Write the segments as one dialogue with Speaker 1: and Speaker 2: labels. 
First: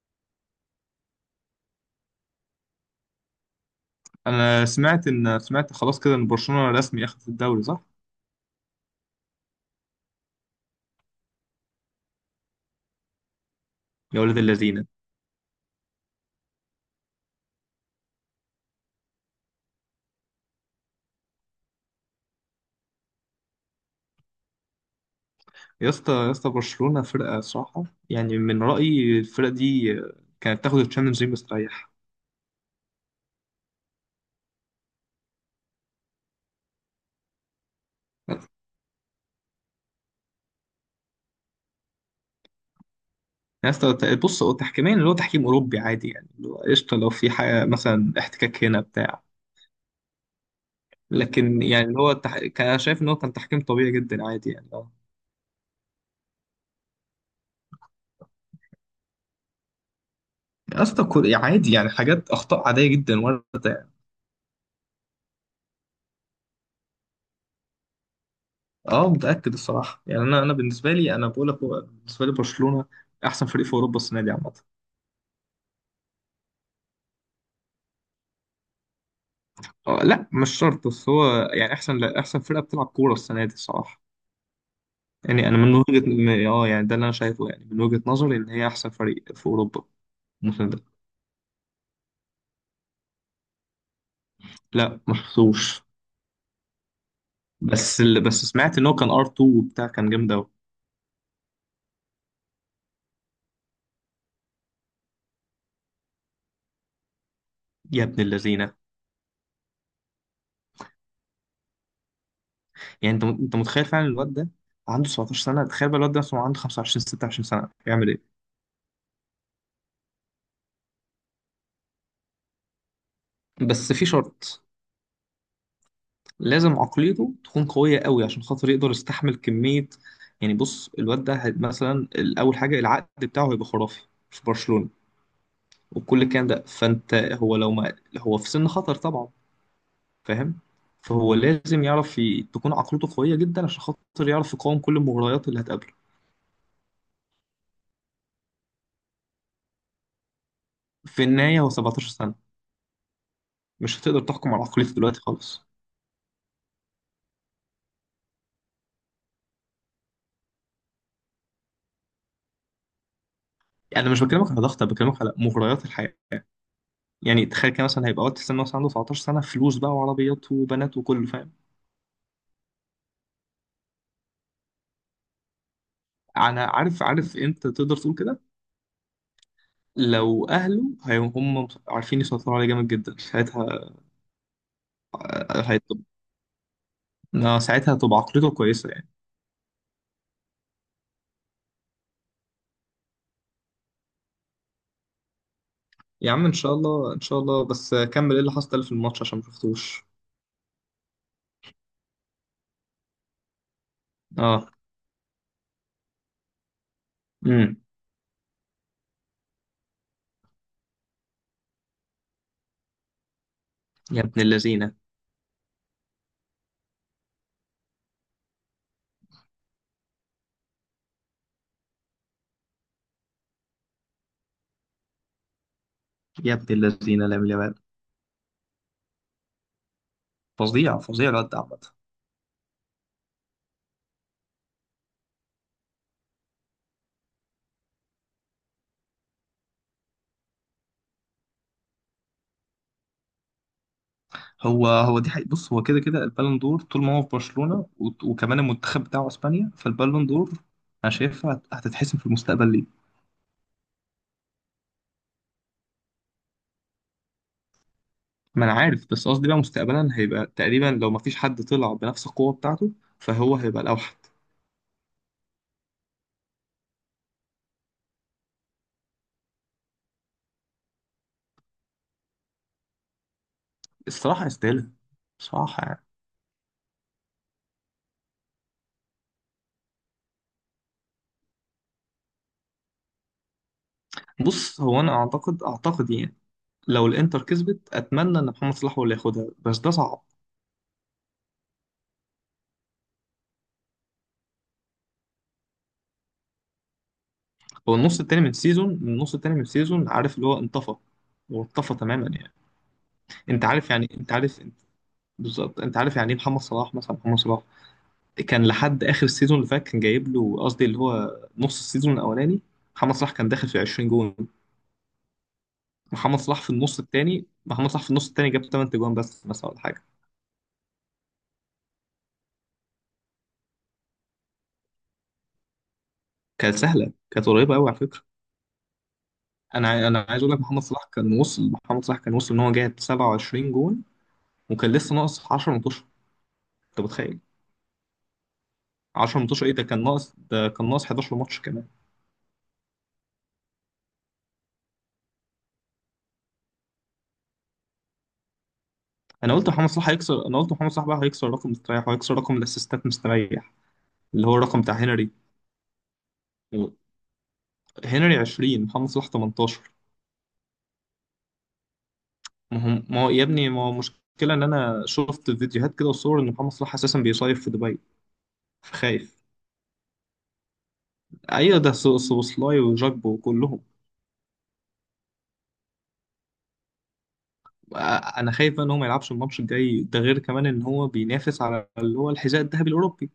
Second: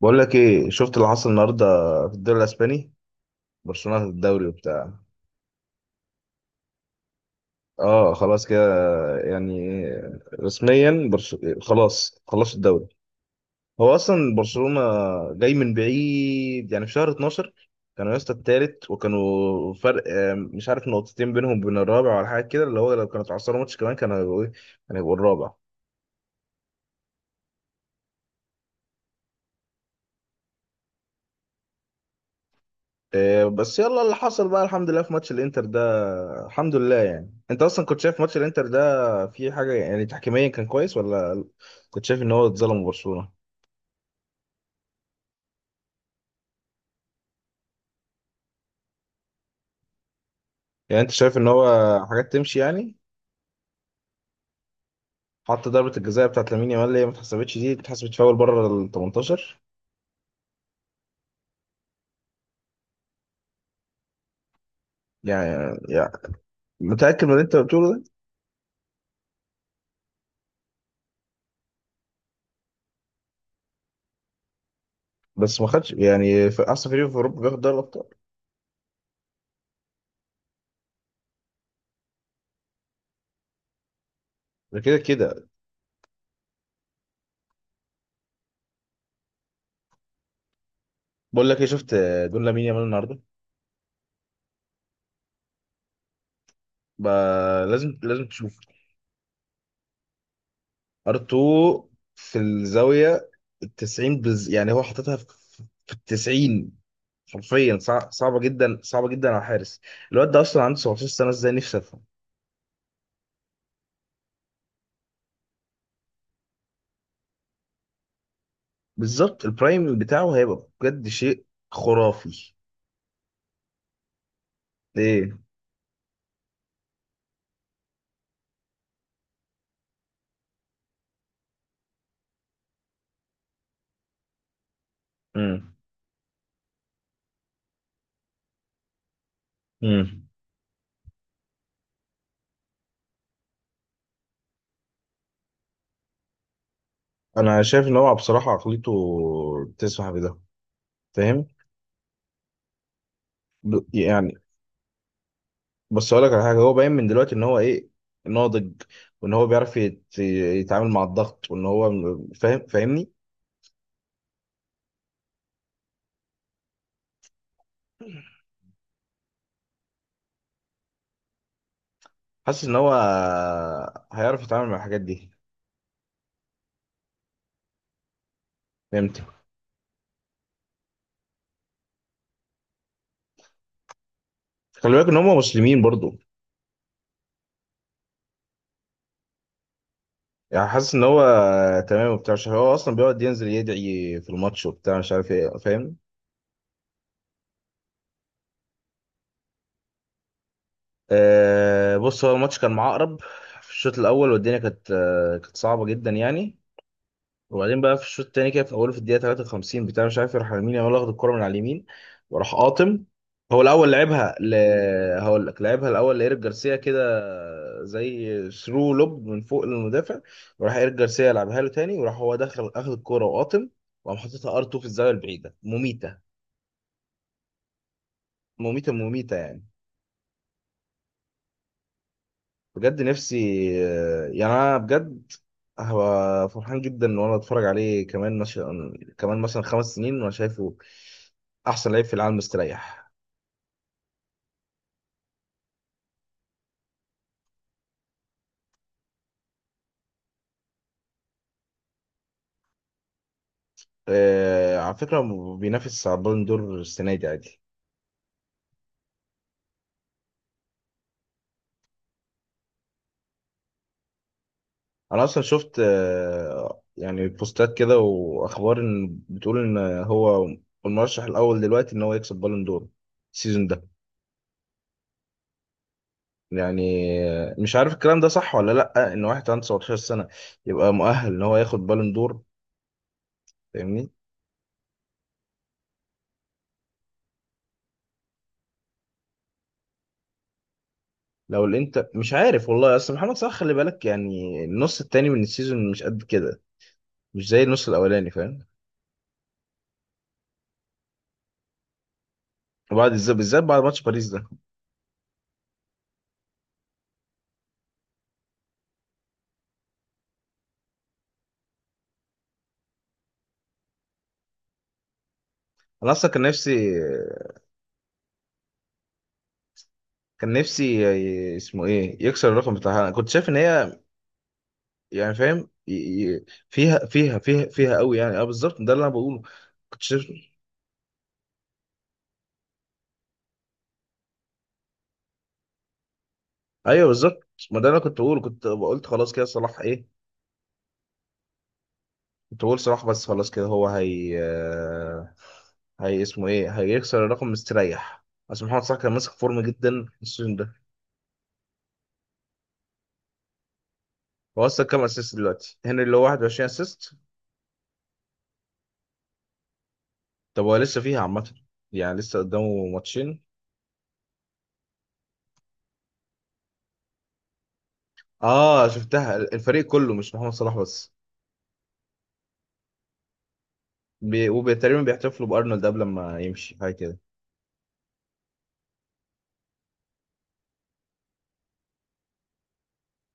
Speaker 1: بقول لك ايه؟ شفت اللي حصل النهارده في الدوري الاسباني؟ برشلونه في الدوري
Speaker 2: انا
Speaker 1: وبتاع.
Speaker 2: سمعت ان سمعت خلاص كده ان برشلونه رسمي اخذت الدوري، صح؟
Speaker 1: اه، خلاص كده يعني، رسميا خلاص الدوري. هو
Speaker 2: يا
Speaker 1: اصلا
Speaker 2: ولاد
Speaker 1: برشلونه
Speaker 2: اللذينه.
Speaker 1: جاي من بعيد، يعني في شهر 12 كانوا يا اسطى التالت، وكانوا فرق مش عارف نقطتين بينهم وبين الرابع ولا حاجه كده، اللي هو لو كانوا اتعثروا ماتش كمان كانوا هيبقوا ايه، كانوا هيبقوا الرابع.
Speaker 2: يا اسطى، يا اسطى، برشلونه فرقه صراحه. يعني من رايي، الفرقه دي كانت تاخد الشامبيونز ليج مستريح.
Speaker 1: إيه، بس يلا، اللي حصل بقى الحمد لله في ماتش الانتر ده. الحمد لله، يعني انت اصلا كنت شايف ماتش الانتر ده، في حاجه يعني تحكيميا كان كويس، ولا كنت شايف ان هو اتظلم برشلونه؟
Speaker 2: يا اسطى، بص، هو تحكيميا، اللي هو تحكيم اوروبي عادي، يعني اللي هو قشطه، لو في حاجه مثلا احتكاك هنا بتاع.
Speaker 1: يعني انت شايف ان
Speaker 2: لكن
Speaker 1: هو
Speaker 2: يعني
Speaker 1: حاجات تمشي
Speaker 2: كان انا
Speaker 1: يعني.
Speaker 2: شايف ان هو كان تحكيم طبيعي جدا عادي يعني اه
Speaker 1: حتى ضربه الجزاء بتاعت لامين يامال اللي هي ما اتحسبتش، دي اتحسبت فاول بره ال 18.
Speaker 2: يا اسطى، عادي، يعني حاجات، اخطاء عاديه جدا وارده.
Speaker 1: يعني متاكد من اللي انت بتقوله ده؟
Speaker 2: اه، متأكد الصراحة، يعني انا بالنسبة لي، انا بقول لك، هو بالنسبة لي، برشلونة احسن فريق في اوروبا السنة دي عامة.
Speaker 1: بس ما خدش، يعني في احسن فريق في اوروبا بياخد دوري الابطال؟
Speaker 2: آه، لا، مش شرط، بس هو يعني احسن، لا احسن فرقة بتلعب كورة السنة دي الصراحة.
Speaker 1: ده كده
Speaker 2: يعني
Speaker 1: كده.
Speaker 2: انا من وجهة م- اه يعني ده اللي انا شايفه، يعني من وجهة نظري ان هي احسن فريق في اوروبا الموسم ده.
Speaker 1: بقول لك ايه؟ شفت جون لامين يامال النهارده؟
Speaker 2: لا، ما شفتوش.
Speaker 1: بقى لازم لازم.
Speaker 2: بس سمعت ان هو كان ار 2 وبتاع، كان جامد قوي.
Speaker 1: ار2 في الزاويه التسعين يعني هو حاططها في التسعين. حرفيا،
Speaker 2: يا ابن
Speaker 1: صعبه
Speaker 2: اللذينة.
Speaker 1: جدا صعبه جدا على الحارس. الواد ده اصلا عنده 17 سنه، ازاي؟ نفسي افهم.
Speaker 2: يعني انت متخيل، فعلا الواد ده عنده 17 سنة، تخيل بقى الواد ده مثلا عنده 25 26 سنة يعمل ايه؟
Speaker 1: بالظبط، البرايم بتاعه هيبقى بجد شيء خرافي.
Speaker 2: بس في شرط،
Speaker 1: ايه.
Speaker 2: لازم عقليته تكون قوية قوي عشان خاطر يقدر يستحمل كمية. يعني بص، الواد ده مثلا، أول حاجة العقد بتاعه هيبقى خرافي في برشلونة،
Speaker 1: امم.
Speaker 2: وكل الكلام ده، فأنت هو لو ما هو في سن خطر طبعا،
Speaker 1: امم.
Speaker 2: فاهم. فهو لازم تكون عقليته قوية جدا عشان خاطر يعرف يقاوم كل المغريات اللي هتقابله.
Speaker 1: انا شايف ان هو بصراحه عقليته تسمح بده.
Speaker 2: في
Speaker 1: فاهم.
Speaker 2: النهاية هو 17 سنة، مش هتقدر
Speaker 1: يعني.
Speaker 2: تحكم على عقليته دلوقتي خالص.
Speaker 1: بس اقول لك على حاجه، هو باين من دلوقتي ان هو ايه، ناضج. وان هو بيعرف يتعامل مع الضغط، وان هو فاهم، فاهمني؟
Speaker 2: أنا مش بكلمك على ضغط، أنا بكلمك على مغريات الحياة. يعني تخيل كده، مثلا هيبقى وقت السن مثلا عنده 19 سنة، فلوس بقى وعربيات وبنات وكله، فاهم.
Speaker 1: حاسس ان هو هيعرف يتعامل مع الحاجات دي.
Speaker 2: انا عارف امتى تقدر تقول كده.
Speaker 1: فهمت.
Speaker 2: لو اهله هم عارفين يسيطروا عليه جامد جدا، ساعتها
Speaker 1: خلي بالك ان هم مسلمين
Speaker 2: هيطب.
Speaker 1: برضو.
Speaker 2: آه، ساعتها هتبقى عقليته كويسه يعني.
Speaker 1: يعني حاسس ان هو تمام وبتاع، عشان هو اصلا بيقعد ينزل يدعي في الماتش وبتاع، مش عارف ايه، فاهم؟
Speaker 2: يا عم، ان شاء الله، ان شاء الله، بس كمل ايه اللي حصل في الماتش عشان ما شفتوش.
Speaker 1: آه، بص، هو الماتش كان معقرب في الشوط الاول، والدنيا
Speaker 2: اه.
Speaker 1: كانت كانت صعبه جدا يعني.
Speaker 2: امم.
Speaker 1: وبعدين بقى في الشوط التاني كده، في اوله، في الدقيقه 53 بتاع مش عارف، يروح لمين يامال واخد الكره من على اليمين. وراح قاطم. هو الاول
Speaker 2: يا
Speaker 1: لعبها
Speaker 2: ابن اللذينه،
Speaker 1: هقول لك، لعبها الاول لايريك جارسيا كده، زي ثرو لوب من فوق للمدافع. وراح ايريك جارسيا لعبها له تاني، وراح هو دخل اخد الكره وقاطم. وقام حاططها ار 2 في الزاويه البعيده، مميته،
Speaker 2: يا ابن اللذينه، لامين يامال،
Speaker 1: مميته، مميته يعني
Speaker 2: فظيع، فظيع الواد ده عامه.
Speaker 1: بجد. نفسي، يعني انا بجد هبقى فرحان جدا ان انا اتفرج عليه كمان مثلا، كمان مثلا 5 سنين وانا شايفه احسن لعيب في العالم مستريح.
Speaker 2: هو هو دي حقيقة، بص هو كده كده البالون دور طول ما هو في برشلونه، وكمان المنتخب بتاعه اسبانيا، فالبالون دور انا هتتحسم في المستقبل ليه.
Speaker 1: آه، على فكره، بينافس على البالون دور السنه دي عادي.
Speaker 2: ما انا عارف، بس قصدي بقى مستقبلا هيبقى تقريبا، لو ما فيش حد طلع بنفس القوه بتاعته، فهو هيبقى الاوحد.
Speaker 1: انا اصلا شفت يعني بوستات كده واخبار، ان بتقول ان هو المرشح الاول دلوقتي ان هو يكسب بالون دور السيزون ده.
Speaker 2: الصراحه يستاهلها، بصراحه يعني.
Speaker 1: يعني مش عارف الكلام ده صح ولا لا، ان واحد عنده 19 سنه يبقى مؤهل ان هو ياخد بالون دور. فاهمني؟
Speaker 2: بص، هو انا اعتقد يعني، لو الانتر كسبت، اتمنى ان محمد صلاح هو اللي ياخدها، بس ده صعب.
Speaker 1: لو الانتر، مش عارف والله. اصل محمد صلاح، خلي بالك، يعني النص التاني من السيزون مش قد كده، مش زي النص
Speaker 2: هو النص
Speaker 1: الاولاني،
Speaker 2: التاني من
Speaker 1: فاهم؟
Speaker 2: السيزون من النص التاني من السيزون، عارف اللي هو انطفى، هو انطفى تماما يعني.
Speaker 1: وبعد، بالذات بالذات،
Speaker 2: انت
Speaker 1: بعد
Speaker 2: عارف
Speaker 1: ماتش
Speaker 2: يعني،
Speaker 1: باريس
Speaker 2: انت
Speaker 1: ده.
Speaker 2: عارف بالظبط، انت عارف يعني ايه محمد صلاح، محمد صلاح كان لحد اخر السيزون اللي فات، كان جايب له، قصدي اللي هو نص السيزون الاولاني، محمد صلاح كان داخل في 20 جون.
Speaker 1: انا اصلا
Speaker 2: محمد
Speaker 1: كان
Speaker 2: صلاح في
Speaker 1: نفسي
Speaker 2: النص التاني، جاب 8 تجوان بس مثلا ولا حاجه.
Speaker 1: كان نفسي اسمه ايه، يكسر الرقم بتاعها. انا كنت شايف ان هي، يعني فاهم، فيها فيها
Speaker 2: كانت
Speaker 1: فيها
Speaker 2: قريبه قوي
Speaker 1: فيها
Speaker 2: على
Speaker 1: قوي
Speaker 2: فكره.
Speaker 1: يعني. اه بالظبط، ده اللي انا بقوله.
Speaker 2: انا
Speaker 1: كنت شايف.
Speaker 2: عايز اقول لك، محمد صلاح كان وصل، ان هو جاب 27 جون، وكان لسه ناقص 10 ماتشات، انت
Speaker 1: ايوه
Speaker 2: متخيل؟
Speaker 1: بالظبط، ما ده اللي انا كنت بقوله. كنت قلت خلاص
Speaker 2: 10
Speaker 1: كده،
Speaker 2: ماتشات ايه،
Speaker 1: صلاح ايه.
Speaker 2: ده كان ناقص 11 ماتش كمان.
Speaker 1: كنت بقول صلاح، بس خلاص كده، هو هي هي اسمه ايه، هيكسر الرقم مستريح. اصل محمد صلاح كان ماسك فورم جدا السيزون
Speaker 2: انا قلت
Speaker 1: ده.
Speaker 2: محمد صلاح بقى هيكسر رقم مستريح، وهيكسر رقم الاسيستات مستريح، اللي هو
Speaker 1: هو
Speaker 2: الرقم
Speaker 1: اصلا
Speaker 2: بتاع
Speaker 1: كام
Speaker 2: هنري.
Speaker 1: اسيست دلوقتي؟ هنري اللي هو 21 اسيست؟
Speaker 2: هنري 20، محمد صلاح 18.
Speaker 1: طب هو لسه فيها عامه، يعني لسه
Speaker 2: ما
Speaker 1: قدامه
Speaker 2: هو ما هو
Speaker 1: ماتشين.
Speaker 2: يا ابني، ما هو مشكله ان انا شفت فيديوهات كده وصور ان محمد صلاح اساسا بيصيف في دبي.
Speaker 1: اه، شفتها.
Speaker 2: خايف.
Speaker 1: الفريق كله مش محمد صلاح بس.
Speaker 2: ايوه، ده سوبوسلاي وجاكبو وكلهم.
Speaker 1: وتقريبا بيحتفلوا بارنولد قبل ما يمشي، حاجه كده.
Speaker 2: آه، انا خايف بقى ان هو ما يلعبش الماتش الجاي ده، غير كمان ان هو بينافس على اللي هو الحذاء الذهبي الاوروبي.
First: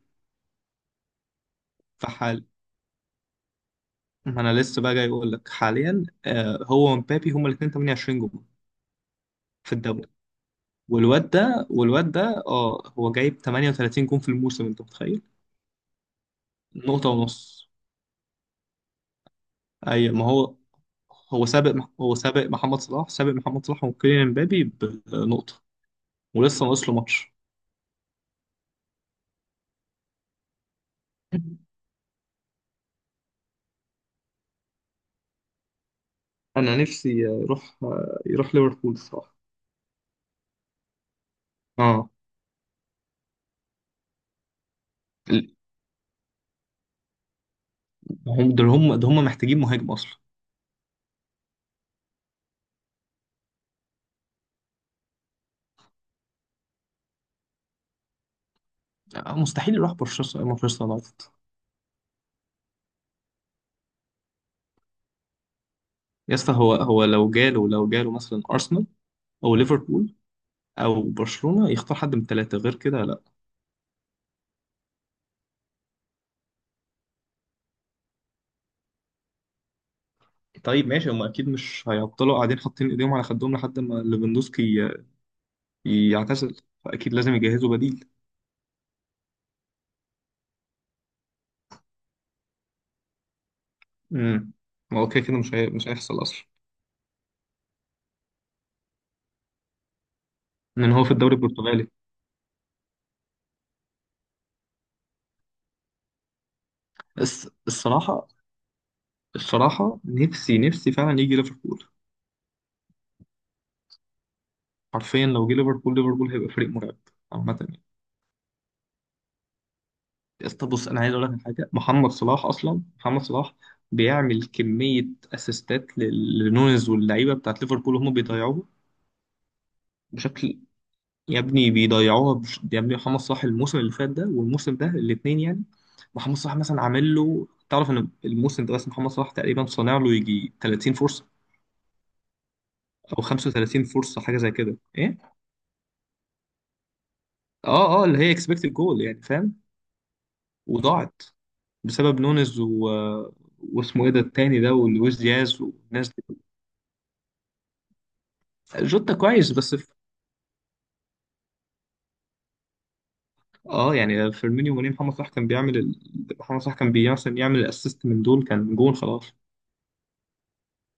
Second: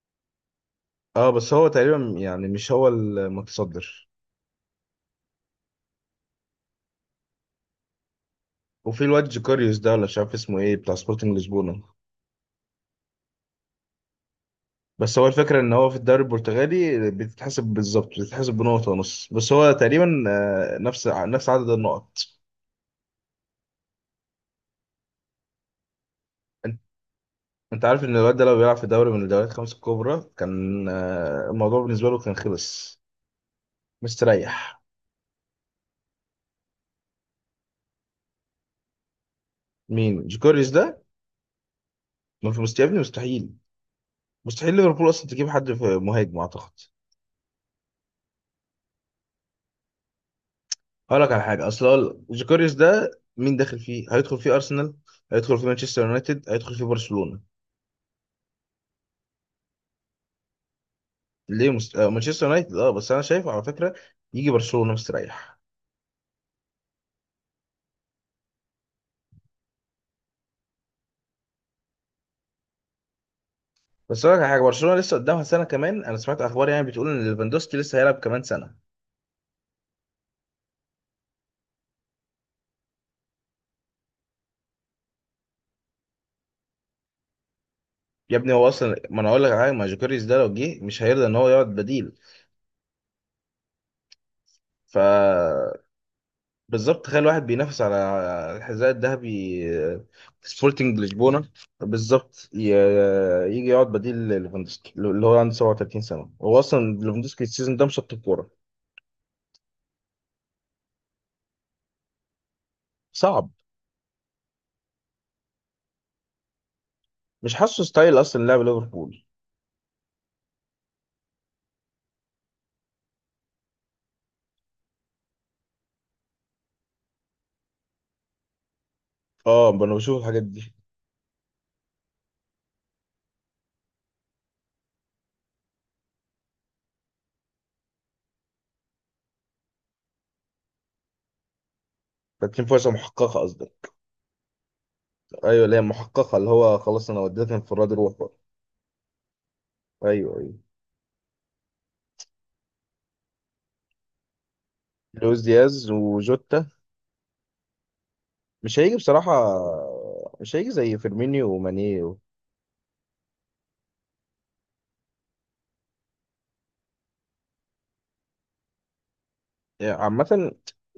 Speaker 1: اه، بس هو تقريبا
Speaker 2: فحال.
Speaker 1: يعني مش هو المتصدر.
Speaker 2: ما انا لسه بقى جاي اقول لك حاليا، هو ومبابي، هما الاثنين 28 جول
Speaker 1: وفي الواد
Speaker 2: في
Speaker 1: جوكاريوس ده،
Speaker 2: الدوري.
Speaker 1: ولا مش عارف اسمه ايه، بتاع سبورتنج لشبونه.
Speaker 2: والواد ده اه هو جايب 38 جول في الموسم، انت
Speaker 1: بس
Speaker 2: متخيل؟
Speaker 1: هو الفكرة، إن هو في الدوري
Speaker 2: نقطة
Speaker 1: البرتغالي بتتحسب،
Speaker 2: ونص.
Speaker 1: بالظبط بتتحسب بنقطة ونص، بس هو
Speaker 2: ايوه،
Speaker 1: تقريبا.
Speaker 2: ما هو
Speaker 1: آه، نفس نفس عدد النقط.
Speaker 2: سابق محمد صلاح وكيليان امبابي بنقطة، ولسه
Speaker 1: أنت
Speaker 2: ناقص له ماتش.
Speaker 1: أنت عارف إن الواد ده لو بيلعب في دوري من الدوريات الخمس الكبرى كان الموضوع بالنسبة له كان خلص. مستريح.
Speaker 2: انا نفسي يروح، ليفربول الصراحه.
Speaker 1: مين جوكوريس ده؟
Speaker 2: اه.
Speaker 1: ما في يا ابني، مستحيل. مستحيل ليفربول أصلا تجيب
Speaker 2: ال-
Speaker 1: حد في مهاجم أعتقد.
Speaker 2: هم دول هم ده هم محتاجين مهاجم اصلا.
Speaker 1: هقول لك على حاجة، أصل هو جوكوريس ده، مين داخل فيه؟ هيدخل فيه أرسنال، هيدخل فيه مانشستر يونايتد، هيدخل فيه برشلونة.
Speaker 2: آه، مستحيل يروح مانشستر مانشستر يونايتد.
Speaker 1: ليه مانشستر يونايتد؟ اه، بس انا شايف على فكره يجي برشلونه مستريح.
Speaker 2: يا اسطى، هو هو لو جاله مثلا ارسنال، او ليفربول، او برشلونه، يختار حد من الثلاثه، غير كده لا.
Speaker 1: بس اقول لك على حاجه، برشلونه لسه قدامها سنه كمان. انا سمعت اخبار يعني بتقول ان ليفاندوسكي لسه هيلعب كمان سنه.
Speaker 2: طيب ماشي، هم اكيد مش هيفضلوا قاعدين حاطين ايديهم على خدهم لحد ما ليفاندوسكي يعتزل، فاكيد لازم يجهزوا بديل.
Speaker 1: يا ابني هو اصلا، ما انا اقول لك على حاجه، ما جوكيريز ده لو جه مش هيرضى ان هو يقعد بديل.
Speaker 2: امم.
Speaker 1: ف.
Speaker 2: هو كده كده مش هيحصل اصلا،
Speaker 1: بالظبط، تخيل واحد بينافس على الحذاء الذهبي
Speaker 2: لان
Speaker 1: سبورتنج
Speaker 2: هو في الدوري
Speaker 1: لشبونه.
Speaker 2: البرتغالي.
Speaker 1: بالظبط، يجي يقعد بديل ليفاندوسكي اللي هو عنده 37 سنه؟ هو اصلا ليفاندوسكي
Speaker 2: الس-
Speaker 1: السيزون ده مشط
Speaker 2: الصراحه
Speaker 1: الكوره.
Speaker 2: نفسي فعلا يجي ليفربول.
Speaker 1: صعب.
Speaker 2: حرفيا لو جه ليفربول، هيبقى فريق مرعب
Speaker 1: مش
Speaker 2: عامة يعني.
Speaker 1: حاسه ستايل اصلا لعب ليفربول.
Speaker 2: يا اسطى بص، أنا عايز أقول لك على حاجة، محمد صلاح بيعمل كمية أسيستات لنونيز واللعيبة بتاعت ليفربول، وهم بيضيعوها
Speaker 1: اه، ما انا بشوف الحاجات
Speaker 2: بشكل،
Speaker 1: دي.
Speaker 2: يا ابني محمد صلاح الموسم اللي فات ده والموسم ده الاتنين يعني. محمد صلاح مثلا عامل له، تعرف إن الموسم ده بس محمد صلاح تقريبا صانع له يجي 30 فرصة
Speaker 1: تكليم، فرصه
Speaker 2: أو
Speaker 1: محققه
Speaker 2: 35
Speaker 1: قصدك؟
Speaker 2: فرصة، حاجة زي كده، إيه؟
Speaker 1: ايوه، اللي هي محققه، اللي هو خلاص انا وديتك انفراد،
Speaker 2: اه، اه،
Speaker 1: روح
Speaker 2: اللي
Speaker 1: بقى.
Speaker 2: هي اكسبكتد جول، يعني فاهم.
Speaker 1: ايوه، ايوه.
Speaker 2: وضاعت بسبب نونز و... واسمه ايه ده التاني ده، ولويس
Speaker 1: لويس
Speaker 2: دياز
Speaker 1: دياز
Speaker 2: والناس دي.
Speaker 1: وجوتا مش هيجي
Speaker 2: جوتا
Speaker 1: بصراحه.
Speaker 2: كويس بس في...
Speaker 1: مش هيجي زي فيرمينيو وماني
Speaker 2: اه يعني فيرمينيو وني، محمد صلاح كان بيعمل ال... محمد صلاح كان مثلا يعمل الاسيست من دول كان جون خلاص.
Speaker 1: يعني عامه.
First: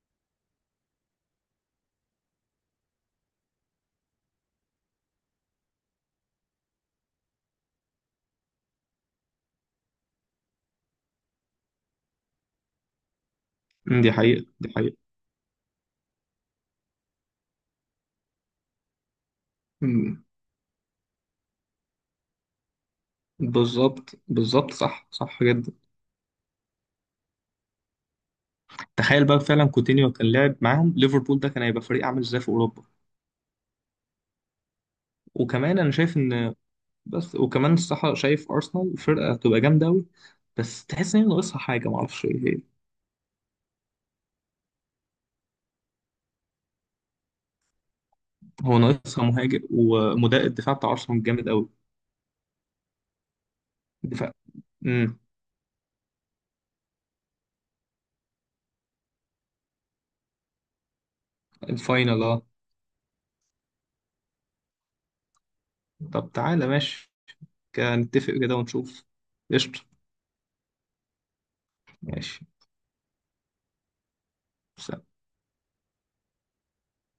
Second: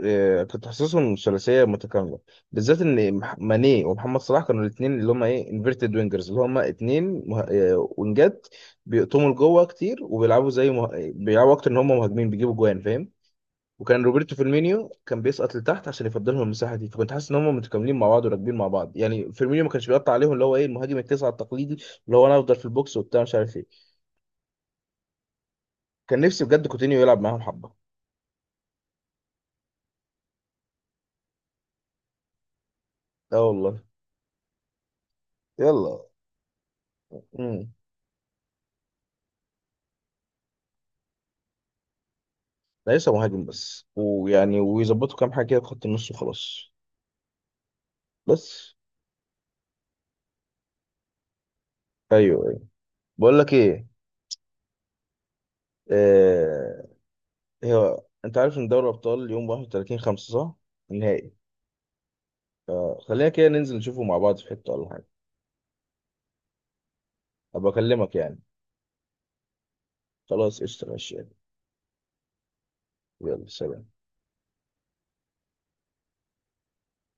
Speaker 1: آه، كنت حاسسهم ثلاثيه متكامله. بالذات ان ماني ومحمد صلاح كانوا الاثنين اللي هم ايه، انفيرتد وينجرز، اللي هم اثنين وينجات. بيقطموا لجوه كتير وبيلعبوا زي بيلعبوا اكتر ان هم مهاجمين، بيجيبوا جوان، فاهم. وكان
Speaker 2: دي
Speaker 1: روبرتو
Speaker 2: حقيقة، دي
Speaker 1: فيرمينيو
Speaker 2: حقيقة.
Speaker 1: كان بيسقط لتحت عشان يفضل لهم المساحه دي، فكنت حاسس ان هم متكاملين مع بعض وراكبين مع بعض. يعني فيرمينيو ما كانش بيقطع
Speaker 2: أمم.
Speaker 1: عليهم اللي هو ايه، المهاجم التسعه التقليدي. اللي هو انا افضل في البوكس وبتاع، مش عارف ايه.
Speaker 2: بالظبط، بالظبط، صح، صح جدا.
Speaker 1: كان نفسي بجد كوتينيو يلعب معاهم حبه.
Speaker 2: تخيل بقى فعلا كوتينيو كان لعب معاهم ليفربول ده، كان هيبقى فريق عامل ازاي في اوروبا.
Speaker 1: اه والله.
Speaker 2: وكمان انا
Speaker 1: يلا.
Speaker 2: شايف ان بس وكمان
Speaker 1: امم.
Speaker 2: الصراحه شايف ارسنال فرقه هتبقى جامده قوي، بس تحس ان هي ناقصها حاجه، معرفش ايه.
Speaker 1: ليس مهاجم بس، ويعني ويظبطوا كام حاجه كده في خط النص وخلاص. بس.
Speaker 2: هو ناقصها مهاجم ومدافع، الدفاع بتاع ارسنال جامد قوي.
Speaker 1: ايوه، ايوه. بقول لك ايه؟
Speaker 2: الدفاع. امم.
Speaker 1: آه... هي... انت عارف ان دوري الابطال يوم 31 5 صح؟ النهائي.
Speaker 2: الفاينل، اه.
Speaker 1: خلينا كده ننزل نشوفه مع بعض في حته ولا حاجه.
Speaker 2: طب تعالى ماشي،
Speaker 1: ابقى
Speaker 2: كده
Speaker 1: اكلمك
Speaker 2: نتفق
Speaker 1: يعني.
Speaker 2: كده ونشوف. قشطة،
Speaker 1: خلاص قشطة ماشي يعني.
Speaker 2: ماشي.
Speaker 1: يلا سلام.